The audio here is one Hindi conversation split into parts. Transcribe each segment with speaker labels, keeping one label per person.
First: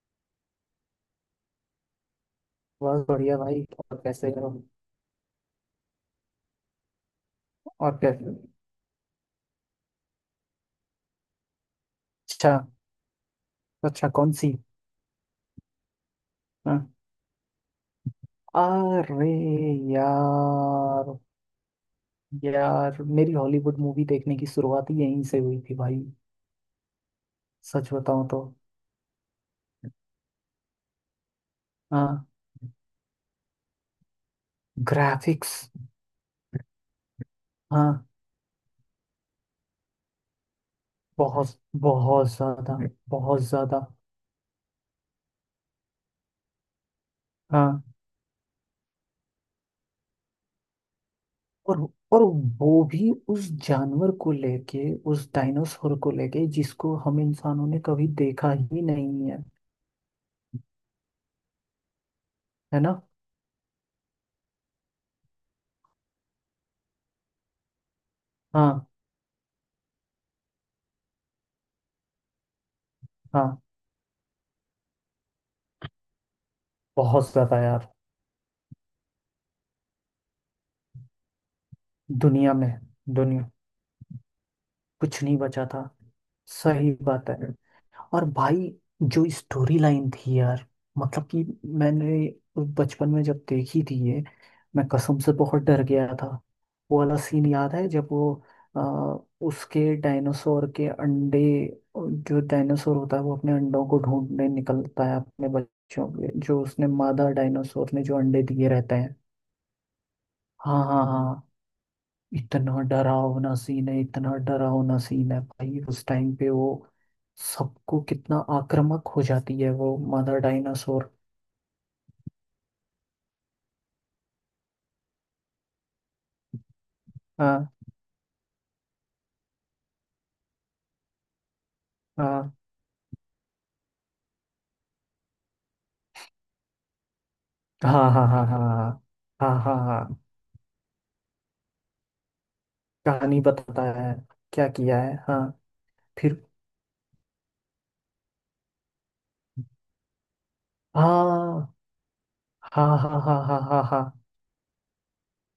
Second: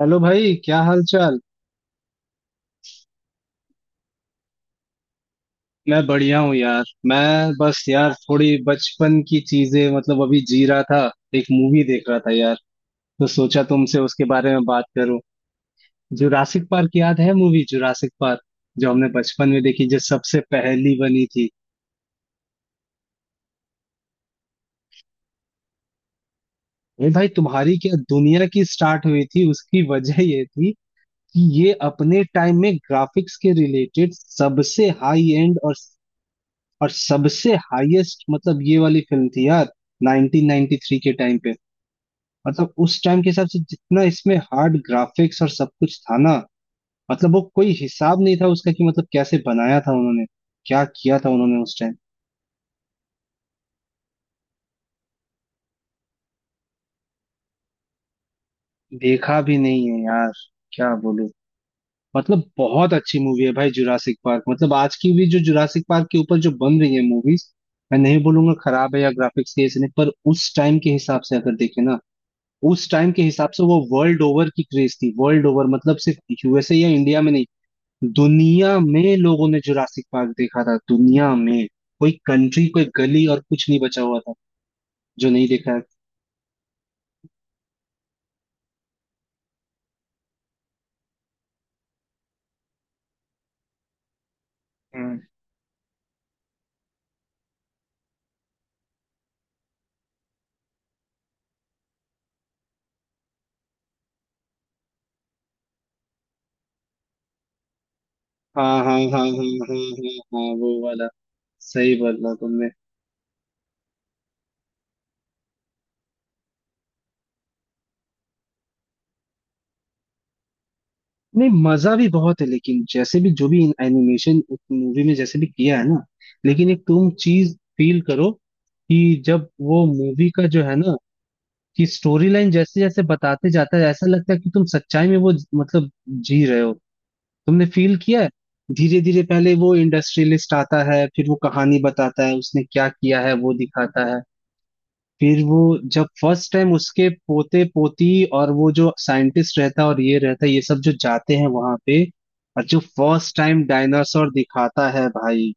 Speaker 1: हेलो भाई, क्या हाल चाल।
Speaker 2: बहुत बढ़िया भाई। और कैसे हो?
Speaker 1: मैं बढ़िया हूँ यार। मैं बस
Speaker 2: और
Speaker 1: यार
Speaker 2: कैसे?
Speaker 1: थोड़ी बचपन की चीजें मतलब अभी जी रहा था। एक मूवी देख रहा था
Speaker 2: अच्छा।
Speaker 1: यार, तो सोचा तुमसे
Speaker 2: अच्छा
Speaker 1: उसके
Speaker 2: कौन
Speaker 1: बारे
Speaker 2: सी?
Speaker 1: में बात करूं। जुरासिक पार्क
Speaker 2: हाँ।
Speaker 1: याद है, मूवी जुरासिक पार्क, जो हमने
Speaker 2: अरे
Speaker 1: बचपन में देखी, जो सबसे पहली
Speaker 2: यार,
Speaker 1: बनी थी।
Speaker 2: यार मेरी हॉलीवुड मूवी देखने की शुरुआत ही यहीं से हुई थी भाई।
Speaker 1: अरे भाई, तुम्हारी
Speaker 2: सच
Speaker 1: क्या
Speaker 2: बताऊं तो
Speaker 1: दुनिया की स्टार्ट हुई थी, उसकी वजह ये थी कि ये अपने
Speaker 2: हाँ,
Speaker 1: टाइम में ग्राफिक्स के रिलेटेड सबसे हाई
Speaker 2: ग्राफिक्स।
Speaker 1: एंड और सबसे
Speaker 2: हाँ
Speaker 1: हाईएस्ट मतलब ये वाली फिल्म थी यार, 1993 के टाइम
Speaker 2: बहुत,
Speaker 1: पे।
Speaker 2: बहुत
Speaker 1: मतलब
Speaker 2: ज्यादा,
Speaker 1: उस टाइम के
Speaker 2: बहुत
Speaker 1: हिसाब से
Speaker 2: ज्यादा।
Speaker 1: जितना इसमें हार्ड ग्राफिक्स और सब कुछ था ना, मतलब वो कोई
Speaker 2: हाँ।
Speaker 1: हिसाब नहीं था उसका कि मतलब कैसे बनाया था उन्होंने, क्या किया था उन्होंने उस
Speaker 2: और
Speaker 1: टाइम।
Speaker 2: और वो भी उस जानवर को लेके, उस डायनासोर को लेके जिसको हम इंसानों ने कभी देखा ही नहीं
Speaker 1: देखा
Speaker 2: है।
Speaker 1: भी नहीं है यार, क्या बोलूं। मतलब
Speaker 2: है
Speaker 1: बहुत
Speaker 2: ना।
Speaker 1: अच्छी मूवी है भाई जुरासिक पार्क। मतलब आज की भी जो जुरासिक पार्क के ऊपर जो बन रही है मूवीज, मैं नहीं बोलूंगा
Speaker 2: हाँ
Speaker 1: खराब है या ग्राफिक्स के ऐसे नहीं, पर उस टाइम के हिसाब से अगर देखे ना, उस टाइम के हिसाब
Speaker 2: हाँ,
Speaker 1: से वो वर्ल्ड ओवर की क्रेज थी। वर्ल्ड ओवर मतलब सिर्फ यूएसए या इंडिया
Speaker 2: बहुत
Speaker 1: में नहीं,
Speaker 2: ज्यादा यार।
Speaker 1: दुनिया में लोगों ने जुरासिक पार्क देखा था। दुनिया में कोई
Speaker 2: दुनिया
Speaker 1: कंट्री
Speaker 2: में,
Speaker 1: कोई गली और
Speaker 2: दुनिया,
Speaker 1: कुछ नहीं बचा हुआ था
Speaker 2: कुछ
Speaker 1: जो
Speaker 2: नहीं
Speaker 1: नहीं
Speaker 2: बचा
Speaker 1: देखा है।
Speaker 2: था। सही बात है। और भाई जो स्टोरी लाइन थी यार, मतलब कि मैंने बचपन में जब देखी थी ये, मैं कसम
Speaker 1: हम्म
Speaker 2: से बहुत डर गया था। वो वाला सीन याद है जब वो अ, उसके डायनासोर के अंडे, जो डायनासोर होता है वो अपने अंडों को ढूंढने निकलता है अपने बच्चों के, जो उसने मादा डायनासोर ने जो अंडे
Speaker 1: हाँ
Speaker 2: दिए रहते
Speaker 1: हाँ
Speaker 2: हैं।
Speaker 1: हाँ हाँ हाँ हाँ हाँ, वो
Speaker 2: हाँ हाँ
Speaker 1: वाला।
Speaker 2: हाँ।
Speaker 1: सही बोला तुमने।
Speaker 2: इतना डरावना सीन है, इतना डरावना सीन है भाई, उस टाइम पे वो सबको कितना आक्रामक हो जाती है वो मदर डायनासोर।
Speaker 1: नहीं, मजा भी बहुत है, लेकिन जैसे भी जो भी एनिमेशन उस मूवी में जैसे भी किया है ना, लेकिन एक तुम चीज
Speaker 2: हाँ
Speaker 1: फील करो कि जब वो मूवी का जो है ना कि स्टोरी लाइन
Speaker 2: हाँ
Speaker 1: जैसे जैसे बताते जाता है, ऐसा लगता है कि तुम सच्चाई में वो मतलब जी रहे हो। तुमने फील
Speaker 2: हाँ
Speaker 1: किया
Speaker 2: हाँ
Speaker 1: है।
Speaker 2: हाँ हाँ
Speaker 1: धीरे धीरे
Speaker 2: हाँ
Speaker 1: पहले वो
Speaker 2: हाँ हाँ।
Speaker 1: इंडस्ट्रियलिस्ट आता है, फिर वो कहानी बताता है, उसने क्या किया है
Speaker 2: कहानी
Speaker 1: वो
Speaker 2: बताता
Speaker 1: दिखाता
Speaker 2: है,
Speaker 1: है।
Speaker 2: क्या किया है, हाँ।
Speaker 1: फिर वो जब
Speaker 2: फिर।
Speaker 1: फर्स्ट टाइम उसके पोते पोती और वो जो साइंटिस्ट रहता है और ये रहता है, ये सब जो जाते हैं
Speaker 2: हाँ
Speaker 1: वहां पे, और जो
Speaker 2: हाँ हाँ हाँ
Speaker 1: फर्स्ट
Speaker 2: हाँ
Speaker 1: टाइम
Speaker 2: हाँ हाँ हाँ।
Speaker 1: डायनासोर दिखाता है भाई,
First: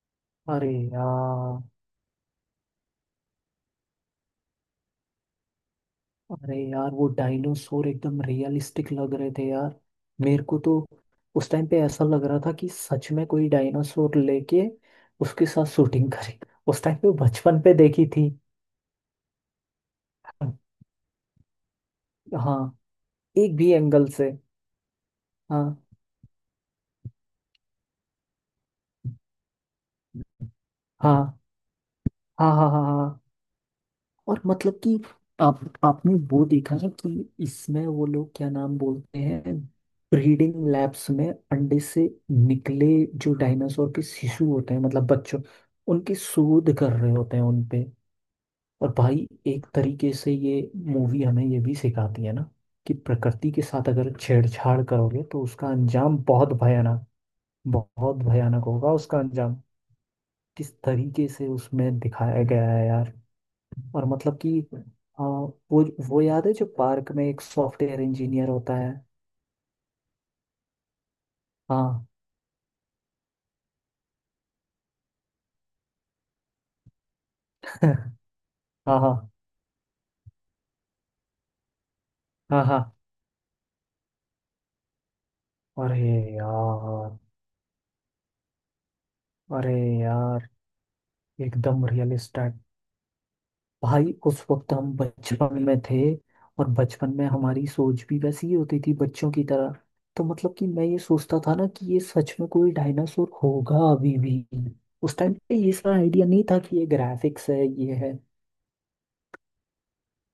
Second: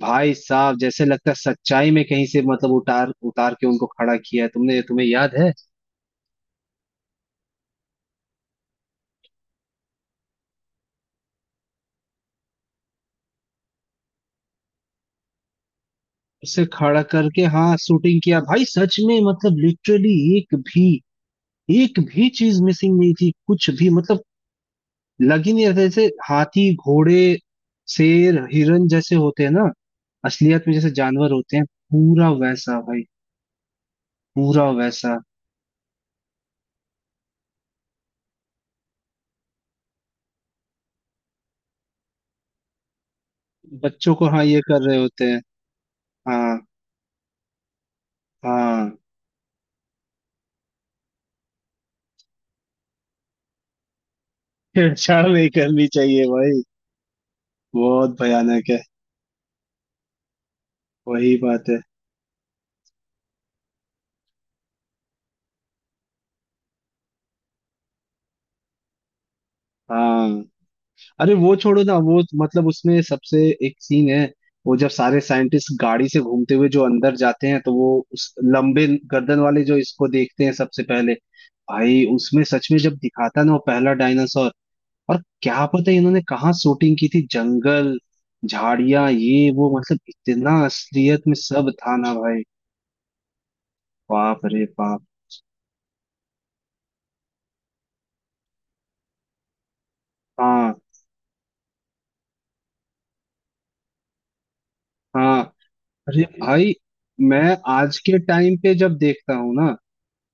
Speaker 1: भाई
Speaker 2: अरे
Speaker 1: साहब जैसे लगता है
Speaker 2: यार,
Speaker 1: सच्चाई में कहीं से मतलब उतार उतार के उनको खड़ा किया है तुमने। तुम्हें याद है,
Speaker 2: अरे यार वो डायनासोर एकदम रियलिस्टिक लग रहे थे यार। मेरे को तो उस टाइम पे ऐसा लग रहा था कि सच में कोई डायनासोर लेके उसके साथ शूटिंग करे।
Speaker 1: उसे
Speaker 2: उस टाइम
Speaker 1: खड़ा
Speaker 2: पे
Speaker 1: करके
Speaker 2: बचपन पे
Speaker 1: हाँ
Speaker 2: देखी
Speaker 1: शूटिंग
Speaker 2: थी।
Speaker 1: किया भाई। सच में, मतलब लिटरली एक भी, एक भी
Speaker 2: हाँ,
Speaker 1: चीज मिसिंग नहीं थी,
Speaker 2: एक
Speaker 1: कुछ
Speaker 2: भी
Speaker 1: भी
Speaker 2: एंगल
Speaker 1: मतलब।
Speaker 2: से।
Speaker 1: लग ही नहीं रहा था,
Speaker 2: हाँ
Speaker 1: जैसे हाथी घोड़े शेर हिरन जैसे होते हैं ना, असलियत में जैसे जानवर
Speaker 2: हाँ
Speaker 1: होते हैं, पूरा
Speaker 2: हाँ हाँ
Speaker 1: वैसा
Speaker 2: हाँ हाँ
Speaker 1: भाई,
Speaker 2: हाँ। और
Speaker 1: पूरा
Speaker 2: मतलब कि
Speaker 1: वैसा।
Speaker 2: आप आपने वो देखा है कि इसमें वो लोग क्या नाम बोलते हैं, ब्रीडिंग लैब्स में अंडे से निकले जो डायनासोर के
Speaker 1: बच्चों को हाँ,
Speaker 2: शिशु
Speaker 1: ये
Speaker 2: होते
Speaker 1: कर
Speaker 2: हैं,
Speaker 1: रहे
Speaker 2: मतलब
Speaker 1: होते हैं।
Speaker 2: बच्चों, उनकी
Speaker 1: हाँ
Speaker 2: शोध कर रहे होते हैं उनपे।
Speaker 1: हाँ।
Speaker 2: और भाई एक तरीके से ये मूवी हमें ये भी सिखाती है ना कि प्रकृति के साथ अगर छेड़छाड़ करोगे
Speaker 1: छेड़छाड़
Speaker 2: तो
Speaker 1: नहीं
Speaker 2: उसका
Speaker 1: करनी
Speaker 2: अंजाम
Speaker 1: चाहिए
Speaker 2: बहुत
Speaker 1: भाई,
Speaker 2: भयानक, बहुत
Speaker 1: बहुत
Speaker 2: भयानक
Speaker 1: भयानक है।
Speaker 2: होगा उसका अंजाम। किस तरीके
Speaker 1: वही
Speaker 2: से
Speaker 1: बात है।
Speaker 2: उसमें दिखाया गया है यार। और मतलब कि आ, वो वो याद है जो पार्क में एक सॉफ्टवेयर इंजीनियर होता है।
Speaker 1: हाँ, अरे वो छोड़ो ना,
Speaker 2: हाँ।
Speaker 1: वो मतलब उसमें सबसे एक सीन है, वो जब सारे साइंटिस्ट गाड़ी से घूमते हुए जो अंदर जाते हैं तो वो उस लंबे
Speaker 2: हाँ हाँ
Speaker 1: गर्दन वाले जो इसको देखते हैं सबसे पहले, भाई उसमें
Speaker 2: हाँ
Speaker 1: सच में
Speaker 2: हाँ।
Speaker 1: जब दिखाता ना वो पहला डायनासोर, और क्या पता
Speaker 2: अरे
Speaker 1: इन्होंने कहाँ शूटिंग की
Speaker 2: यार,
Speaker 1: थी, जंगल झाड़ियां ये वो,
Speaker 2: अरे
Speaker 1: मतलब
Speaker 2: यार
Speaker 1: इतना असलियत में सब
Speaker 2: एकदम
Speaker 1: था ना
Speaker 2: रियलिस्ट।
Speaker 1: भाई।
Speaker 2: भाई उस
Speaker 1: बाप रे
Speaker 2: वक्त हम
Speaker 1: बाप।
Speaker 2: बचपन में थे, और बचपन में हमारी सोच भी वैसी ही होती थी बच्चों की तरह। तो मतलब कि
Speaker 1: हाँ
Speaker 2: मैं ये सोचता था ना कि ये सच में कोई डायनासोर होगा अभी भी। उस टाइम
Speaker 1: हाँ।
Speaker 2: पे ये सारा
Speaker 1: अरे
Speaker 2: आइडिया नहीं था
Speaker 1: भाई,
Speaker 2: कि ये ग्राफिक्स
Speaker 1: मैं
Speaker 2: है, ये
Speaker 1: आज
Speaker 2: है।
Speaker 1: के टाइम पे जब देखता हूँ ना,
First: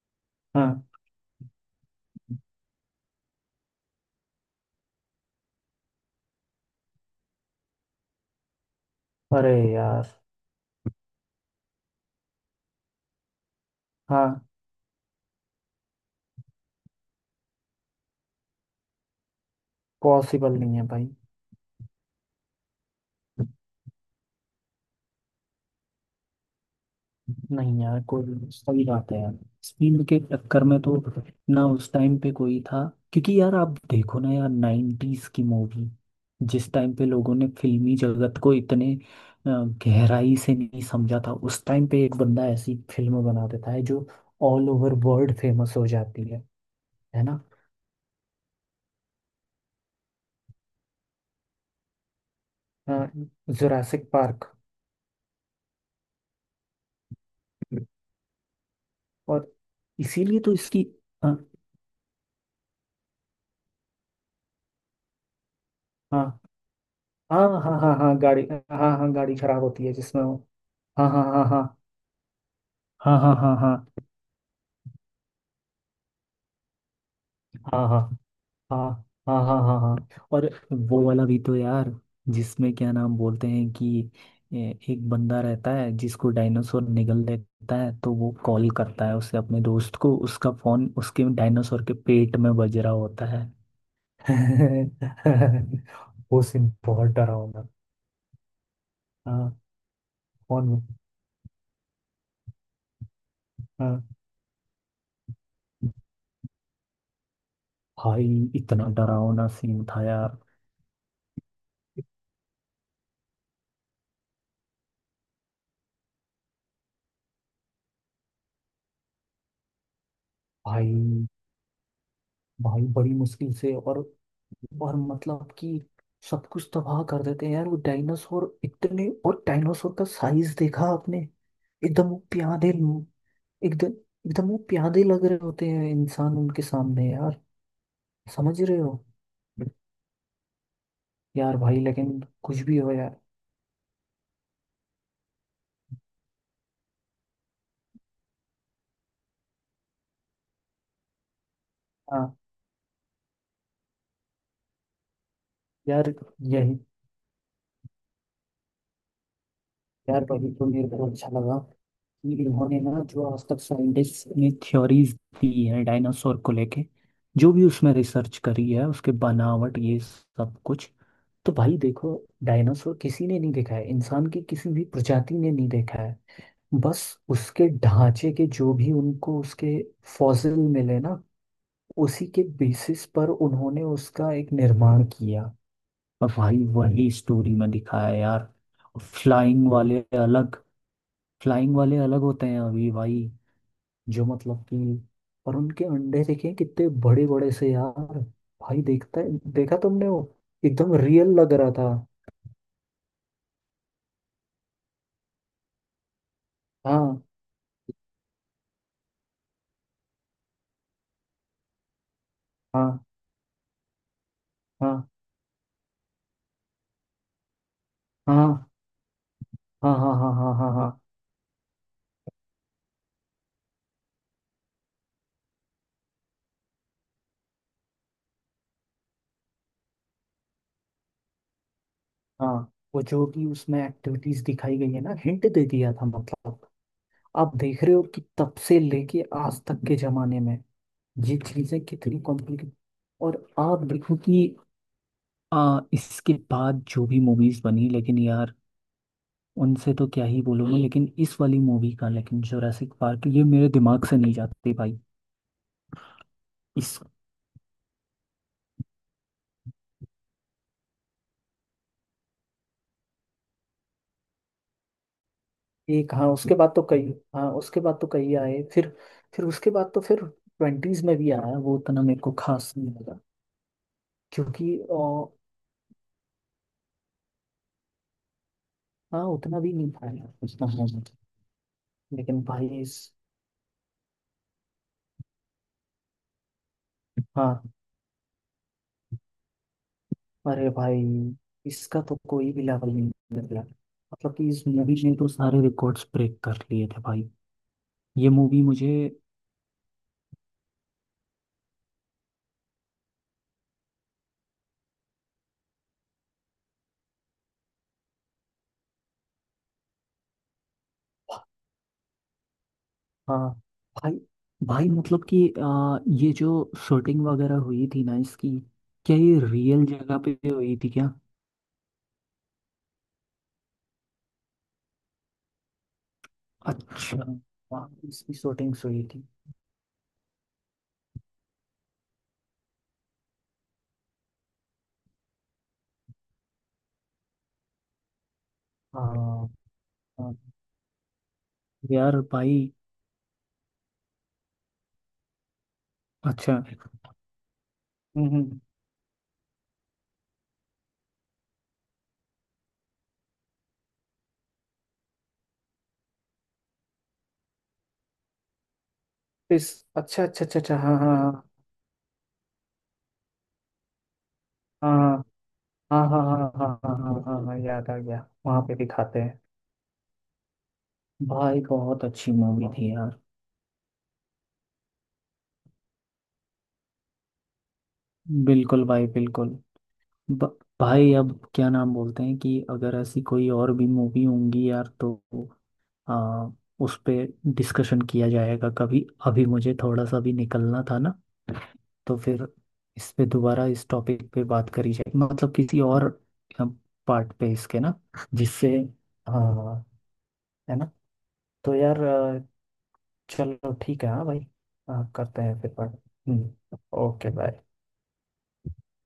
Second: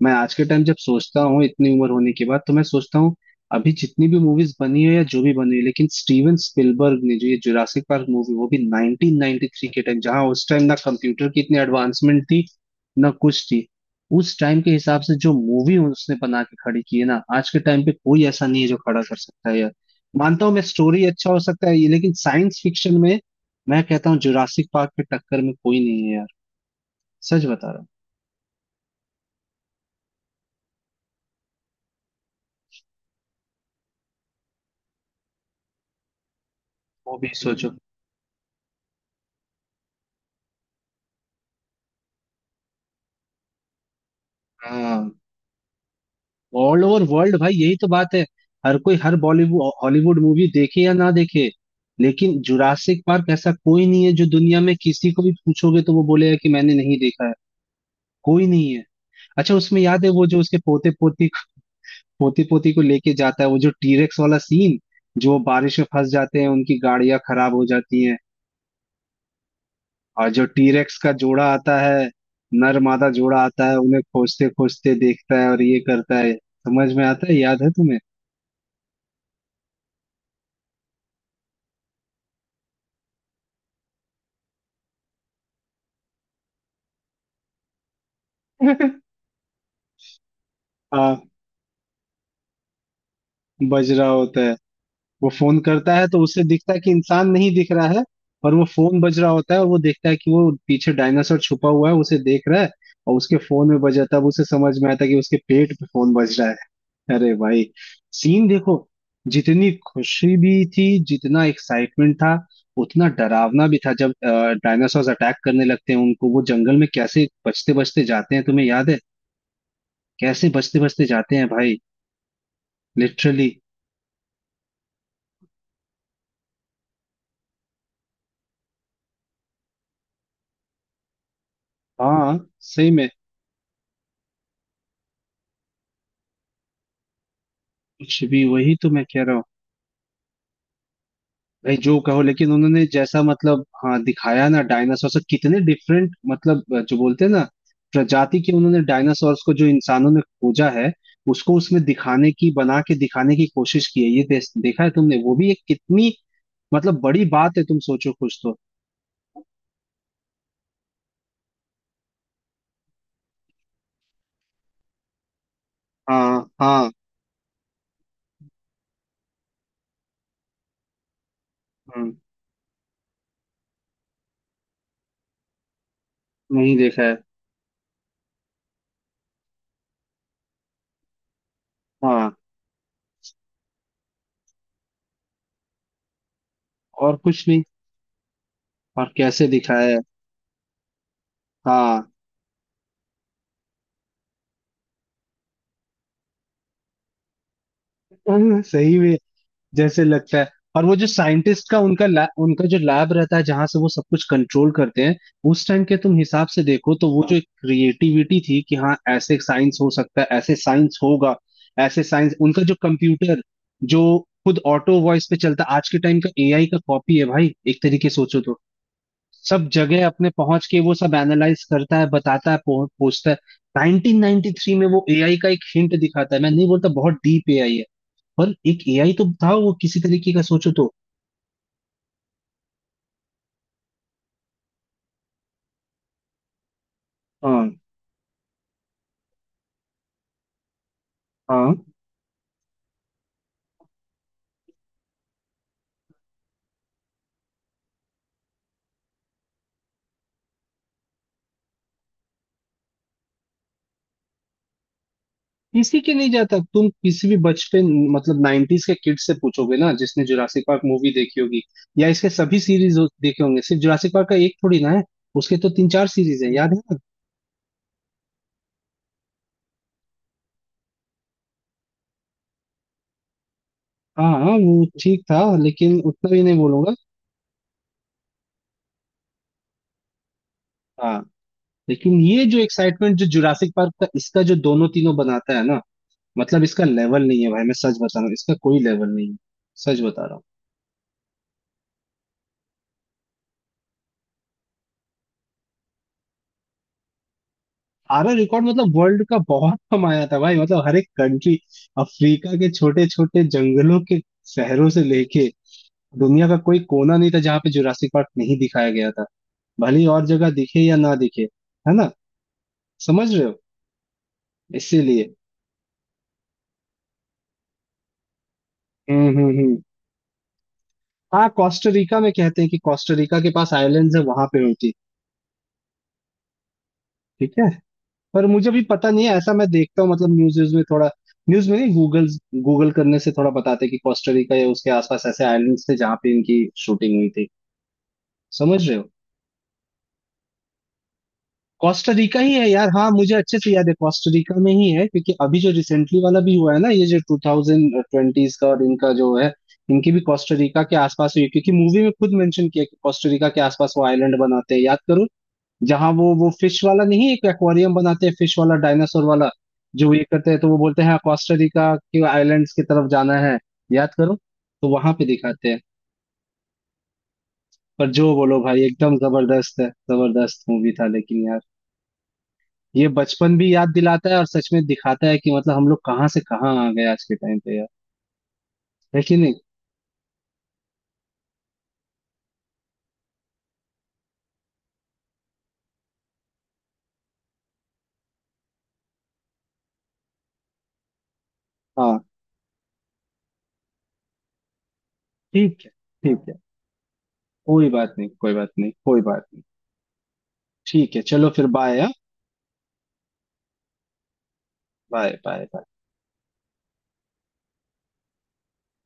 Speaker 1: मैं आज के टाइम जब
Speaker 2: हाँ।
Speaker 1: सोचता हूँ इतनी उम्र होने के बाद, तो मैं सोचता हूँ अभी जितनी भी मूवीज बनी है या जो भी बनी है, लेकिन स्टीवन स्पिलबर्ग ने जो ये जुरासिक पार्क मूवी, वो भी
Speaker 2: अरे
Speaker 1: 1993 के टाइम,
Speaker 2: यार।
Speaker 1: जहाँ उस टाइम ना कंप्यूटर की इतनी एडवांसमेंट थी ना कुछ थी, उस
Speaker 2: हाँ।
Speaker 1: टाइम के हिसाब से जो मूवी उसने बना के खड़ी की है ना, आज के टाइम पे कोई ऐसा नहीं है जो खड़ा कर सकता है यार। मानता हूँ
Speaker 2: पॉसिबल
Speaker 1: मैं,
Speaker 2: नहीं है
Speaker 1: स्टोरी
Speaker 2: भाई।
Speaker 1: अच्छा हो सकता है ये, लेकिन साइंस फिक्शन में मैं कहता हूँ जुरासिक पार्क के टक्कर में कोई नहीं है यार। सच बता रहा
Speaker 2: नहीं
Speaker 1: हूँ।
Speaker 2: यार, कोई सही बात है यार। स्पीड के चक्कर में तो ना उस टाइम पे कोई था। क्योंकि यार आप देखो ना यार, नाइन्टीज की मूवी जिस टाइम पे
Speaker 1: वो भी
Speaker 2: लोगों ने
Speaker 1: सोचो।
Speaker 2: फिल्मी जगत को इतने गहराई से नहीं समझा था, उस टाइम पे एक बंदा ऐसी फिल्म बना देता है जो ऑल ओवर
Speaker 1: हाँ,
Speaker 2: वर्ल्ड फेमस हो जाती है।
Speaker 1: ऑल ओवर
Speaker 2: है
Speaker 1: वर्ल्ड
Speaker 2: ना।
Speaker 1: भाई, यही तो बात है। हर कोई, हर बॉलीवुड हॉलीवुड मूवी देखे या ना देखे, लेकिन जुरासिक पार्क ऐसा कोई नहीं
Speaker 2: जोरासिक
Speaker 1: है जो
Speaker 2: पार्क।
Speaker 1: दुनिया में किसी को भी पूछोगे तो वो बोलेगा कि मैंने नहीं देखा है। कोई नहीं है।
Speaker 2: और
Speaker 1: अच्छा, उसमें याद है वो
Speaker 2: इसीलिए
Speaker 1: जो
Speaker 2: तो
Speaker 1: उसके
Speaker 2: इसकी।
Speaker 1: पोते पोती,
Speaker 2: हाँ
Speaker 1: पोते पोती को लेके जाता है, वो जो टीरेक्स वाला सीन, जो बारिश में फंस
Speaker 2: हाँ
Speaker 1: जाते हैं, उनकी गाड़ियां
Speaker 2: हाँ
Speaker 1: खराब हो
Speaker 2: हाँ हाँ
Speaker 1: जाती हैं,
Speaker 2: हाँ, गाड़ी। हाँ हाँ, गाड़ी खराब होती है जिसमें
Speaker 1: और
Speaker 2: वो।
Speaker 1: जो टीरेक्स
Speaker 2: हाँ
Speaker 1: का
Speaker 2: हाँ
Speaker 1: जोड़ा
Speaker 2: हाँ
Speaker 1: आता है, नर मादा
Speaker 2: हाँ हाँ
Speaker 1: जोड़ा
Speaker 2: हाँ
Speaker 1: आता
Speaker 2: हाँ
Speaker 1: है, उन्हें खोजते खोजते देखता है और ये करता है, समझ में आता है, याद है
Speaker 2: हाँ हाँ
Speaker 1: तुम्हें?
Speaker 2: हाँ हाँ हाँ हाँ हाँ हाँ। और वो वाला भी तो यार, जिसमें क्या नाम बोलते हैं कि एक बंदा रहता है जिसको डायनासोर निगल लेता है, तो वो कॉल करता है उसे अपने दोस्त को, उसका फोन उसके डायनासोर के पेट में बज रहा होता है।
Speaker 1: बज रहा होता है। वो फोन करता है तो
Speaker 2: वो
Speaker 1: उसे
Speaker 2: सीन
Speaker 1: दिखता है कि
Speaker 2: बहुत
Speaker 1: इंसान नहीं
Speaker 2: डरावना।
Speaker 1: दिख रहा है, पर वो फोन बज रहा
Speaker 2: हाँ,
Speaker 1: होता है, और वो देखता है कि वो
Speaker 2: फोन।
Speaker 1: पीछे डायनासोर छुपा हुआ है, उसे देख रहा है, और उसके फोन में
Speaker 2: हाँ
Speaker 1: बजा तब उसे समझ में आता है कि उसके पेट पे फोन बज रहा है। अरे भाई,
Speaker 2: भाई,
Speaker 1: सीन देखो।
Speaker 2: इतना डरावना
Speaker 1: जितनी
Speaker 2: सीन था
Speaker 1: खुशी
Speaker 2: यार।
Speaker 1: भी थी, जितना एक्साइटमेंट था, उतना डरावना भी था जब डायनासोर अटैक करने लगते हैं उनको। वो जंगल में कैसे बचते बचते जाते हैं, तुम्हें याद है? कैसे बचते बचते
Speaker 2: भाई,
Speaker 1: जाते हैं भाई,
Speaker 2: भाई बड़ी
Speaker 1: लिटरली।
Speaker 2: मुश्किल से, और मतलब कि सब कुछ तबाह कर देते हैं यार वो डायनासोर, इतने और डायनासोर का साइज देखा आपने, एकदम वो
Speaker 1: हाँ,
Speaker 2: प्यादे,
Speaker 1: सही में।
Speaker 2: एकदम, एकदम वो प्यादे लग रहे होते हैं इंसान उनके सामने यार।
Speaker 1: कुछ भी,
Speaker 2: समझ
Speaker 1: वही
Speaker 2: रहे
Speaker 1: तो
Speaker 2: हो।
Speaker 1: मैं कह रहा हूँ।
Speaker 2: यार
Speaker 1: भाई
Speaker 2: भाई
Speaker 1: जो
Speaker 2: लेकिन
Speaker 1: कहो, लेकिन
Speaker 2: कुछ भी
Speaker 1: उन्होंने
Speaker 2: हो यार।
Speaker 1: जैसा, मतलब हाँ दिखाया ना डायनासोर से कितने डिफरेंट, मतलब जो बोलते हैं ना प्रजाति के, उन्होंने डायनासोर्स को जो इंसानों ने खोजा है उसको उसमें दिखाने
Speaker 2: हाँ
Speaker 1: की, बना के दिखाने की कोशिश की है, ये देखा है तुमने? वो भी एक
Speaker 2: यार,
Speaker 1: कितनी
Speaker 2: यही।
Speaker 1: मतलब बड़ी बात है, तुम सोचो कुछ तो।
Speaker 2: यार भाई तो मेरे को अच्छा लगा, इन्होंने ना जो आज तक साइंटिस्ट ने थ्योरीज दी हैं डायनासोर
Speaker 1: हाँ
Speaker 2: को लेके,
Speaker 1: हाँ।
Speaker 2: जो भी उसमें रिसर्च करी है उसके बनावट ये सब कुछ, तो भाई
Speaker 1: हम्म,
Speaker 2: देखो, डायनासोर किसी ने नहीं देखा है, इंसान की किसी भी प्रजाति ने नहीं देखा है।
Speaker 1: नहीं देखा
Speaker 2: बस
Speaker 1: है।
Speaker 2: उसके ढांचे के जो भी उनको उसके फॉसिल मिले ना, उसी
Speaker 1: हाँ।
Speaker 2: के बेसिस पर उन्होंने उसका एक निर्माण किया। और भाई वही
Speaker 1: और कुछ
Speaker 2: स्टोरी
Speaker 1: नहीं।
Speaker 2: में दिखाया है यार।
Speaker 1: और कैसे
Speaker 2: फ्लाइंग
Speaker 1: दिखाया है।
Speaker 2: वाले अलग, फ्लाइंग वाले
Speaker 1: हाँ।
Speaker 2: अलग होते हैं अभी भाई, जो मतलब कि, और उनके अंडे देखे कितने बड़े बड़े से यार। भाई
Speaker 1: सही में।
Speaker 2: देखता है, देखा
Speaker 1: जैसे
Speaker 2: तुमने वो,
Speaker 1: लगता है। और
Speaker 2: एकदम
Speaker 1: वो जो
Speaker 2: रियल लग
Speaker 1: साइंटिस्ट
Speaker 2: रहा
Speaker 1: का
Speaker 2: था।
Speaker 1: उनका उनका जो लैब रहता है जहां से वो सब कुछ कंट्रोल करते हैं, उस टाइम के तुम हिसाब से देखो तो
Speaker 2: हाँ
Speaker 1: वो जो एक क्रिएटिविटी थी कि हाँ ऐसे साइंस हो सकता है, ऐसे साइंस होगा, ऐसे साइंस, उनका जो
Speaker 2: हाँ
Speaker 1: कंप्यूटर जो खुद ऑटो
Speaker 2: हाँ
Speaker 1: वॉइस पे चलता, आज के टाइम का एआई का कॉपी है भाई, एक तरीके से सोचो तो।
Speaker 2: हाँ
Speaker 1: सब
Speaker 2: हाँ
Speaker 1: जगह
Speaker 2: हाँ
Speaker 1: अपने
Speaker 2: हाँ हाँ
Speaker 1: पहुंच
Speaker 2: हाँ
Speaker 1: के
Speaker 2: हाँ
Speaker 1: वो सब एनालाइज करता है, बताता है, पूछता है। 1993 में वो एआई का एक हिंट दिखाता है, मैं नहीं बोलता बहुत डीप एआई है, पर एक एआई तो था वो, किसी तरीके का, सोचो तो।
Speaker 2: हाँ। वो जो भी उसमें एक्टिविटीज दिखाई गई है ना, हिंट दे दिया था, मतलब आप
Speaker 1: हाँ
Speaker 2: देख रहे हो कि तब से लेके आज तक के जमाने में ये
Speaker 1: हाँ।
Speaker 2: चीजें कितनी कॉम्प्लिकेट। और आप देखो कि इसके बाद जो भी मूवीज बनी लेकिन यार, उनसे तो क्या ही बोलूँगा, लेकिन इस वाली मूवी का, लेकिन जोरासिक पार्क, ये मेरे दिमाग से नहीं जाती भाई।
Speaker 1: किसी के नहीं जाता, तुम
Speaker 2: इस,
Speaker 1: किसी भी बचपन, मतलब 90s के किड से पूछोगे ना जिसने जुरासिक पार्क मूवी देखी होगी, या इसके सभी सीरीज देखे होंगे, सिर्फ जुरासिक पार्क का एक थोड़ी ना है, उसके तो तीन चार
Speaker 2: एक, हाँ
Speaker 1: सीरीज है
Speaker 2: उसके बाद
Speaker 1: याद है
Speaker 2: तो
Speaker 1: ना।
Speaker 2: कई, हाँ उसके बाद तो कई आए फिर उसके बाद तो फिर ट्वेंटीज में भी आया, वो उतना मेरे को खास नहीं लगा।
Speaker 1: हाँ हाँ,
Speaker 2: क्योंकि
Speaker 1: वो ठीक था, लेकिन उतना भी नहीं बोलूंगा।
Speaker 2: हाँ उतना भी नहीं पाया, उतना है नहीं।
Speaker 1: हाँ। लेकिन
Speaker 2: लेकिन
Speaker 1: ये जो
Speaker 2: भाई इस,
Speaker 1: एक्साइटमेंट जो जुरासिक पार्क का, इसका जो दोनों तीनों बनाता है ना, मतलब इसका लेवल नहीं है भाई।
Speaker 2: हाँ,
Speaker 1: मैं सच बता रहा हूँ, इसका कोई लेवल नहीं है। सच बता रहा हूँ।
Speaker 2: अरे भाई इसका तो कोई भी लेवल नहीं निकला। मतलब कि इस मूवी मूवी ने तो सारे रिकॉर्ड्स ब्रेक कर लिए थे भाई। ये
Speaker 1: आरआर
Speaker 2: मूवी
Speaker 1: रिकॉर्ड,
Speaker 2: मुझे,
Speaker 1: मतलब वर्ल्ड का बहुत कमाया था भाई, मतलब हर एक कंट्री, अफ्रीका के छोटे छोटे जंगलों के शहरों से लेके दुनिया का कोई कोना नहीं था जहाँ पे जुरासिक पार्क नहीं दिखाया गया था, भले ही और जगह दिखे या ना दिखे। है ना? समझ रहे
Speaker 2: हाँ
Speaker 1: हो?
Speaker 2: भाई, भाई मतलब
Speaker 1: इसीलिए।
Speaker 2: कि ये जो शूटिंग वगैरह हुई थी ना इसकी, क्या ये
Speaker 1: हम्म।
Speaker 2: रियल जगह पे हुई थी क्या?
Speaker 1: हाँ, कोस्टा रिका में, कहते हैं कि कोस्टा रिका के पास आइलैंड्स है, वहां पे हुई थी।
Speaker 2: अच्छा,
Speaker 1: ठीक है।
Speaker 2: वहाँ पे इसकी
Speaker 1: पर मुझे भी
Speaker 2: शूटिंग्स हुई
Speaker 1: पता
Speaker 2: थी।
Speaker 1: नहीं है ऐसा, मैं देखता हूँ मतलब न्यूज व्यूज में थोड़ा, न्यूज में नहीं गूगल, गूगल करने से थोड़ा बताते हैं कि कोस्टा रिका या उसके आसपास ऐसे आइलैंड्स थे जहां पे इनकी शूटिंग हुई थी। समझ रहे हो?
Speaker 2: हाँ। हाँ।
Speaker 1: कोस्टा
Speaker 2: यार
Speaker 1: रिका ही
Speaker 2: भाई,
Speaker 1: है यार। हाँ मुझे अच्छे से याद है, कोस्टा रिका में ही है, क्योंकि अभी जो रिसेंटली वाला भी
Speaker 2: अच्छा,
Speaker 1: हुआ है ना, ये जो two thousand
Speaker 2: hmm
Speaker 1: twenties
Speaker 2: hmm,
Speaker 1: का और इनका जो है, इनकी भी कोस्टा रिका के आसपास हुई है, क्योंकि मूवी में खुद मेंशन किया कि कोस्टा रिका के आसपास वो आइलैंड बनाते हैं, याद करो, जहाँ वो फिश वाला नहीं, एक एक्वेरियम बनाते हैं, फिश वाला डायनासोर वाला
Speaker 2: इस,
Speaker 1: जो, ये
Speaker 2: अच्छा अच्छा
Speaker 1: करते हैं
Speaker 2: अच्छा
Speaker 1: तो
Speaker 2: अच्छा
Speaker 1: वो बोलते हैं
Speaker 2: हाँ।
Speaker 1: कोस्टा रिका के आइलैंड्स की तरफ जाना है, याद करो। तो वहां
Speaker 2: हाँ
Speaker 1: पे दिखाते हैं।
Speaker 2: हाँ हाँ हाँ हाँ हाँ हाँ हाँ हाँ हाँ हाँ, याद आ
Speaker 1: पर जो
Speaker 2: गया
Speaker 1: बोलो
Speaker 2: वहाँ पे
Speaker 1: भाई, एकदम
Speaker 2: दिखाते हैं।
Speaker 1: जबरदस्त है, जबरदस्त मूवी था लेकिन
Speaker 2: भाई
Speaker 1: यार,
Speaker 2: बहुत अच्छी मूवी थी
Speaker 1: ये
Speaker 2: यार।
Speaker 1: बचपन भी याद दिलाता है और सच में दिखाता है कि मतलब हम लोग कहाँ से कहाँ आ गए आज के टाइम पे यार।
Speaker 2: बिल्कुल भाई,
Speaker 1: है कि
Speaker 2: बिल्कुल।
Speaker 1: नहीं?
Speaker 2: ब- भाई अब क्या नाम बोलते हैं कि अगर ऐसी कोई और भी मूवी होंगी यार तो आ, उस पे डिस्कशन किया जाएगा कभी। अभी मुझे थोड़ा सा भी निकलना था ना, तो
Speaker 1: हाँ।
Speaker 2: फिर इस पे दोबारा इस टॉपिक पे बात करी जाए, मतलब किसी
Speaker 1: ठीक है।
Speaker 2: और
Speaker 1: ठीक है।
Speaker 2: पार्ट पे इसके
Speaker 1: कोई
Speaker 2: ना,
Speaker 1: बात नहीं, कोई
Speaker 2: जिससे,
Speaker 1: बात नहीं, कोई बात नहीं।
Speaker 2: हाँ, है ना।
Speaker 1: ठीक है, चलो फिर
Speaker 2: तो यार
Speaker 1: बाय।
Speaker 2: चलो ठीक है हाँ भाई,
Speaker 1: बाय
Speaker 2: करते हैं
Speaker 1: बाय
Speaker 2: फिर
Speaker 1: बाय।
Speaker 2: बात। Hmm, okay bye.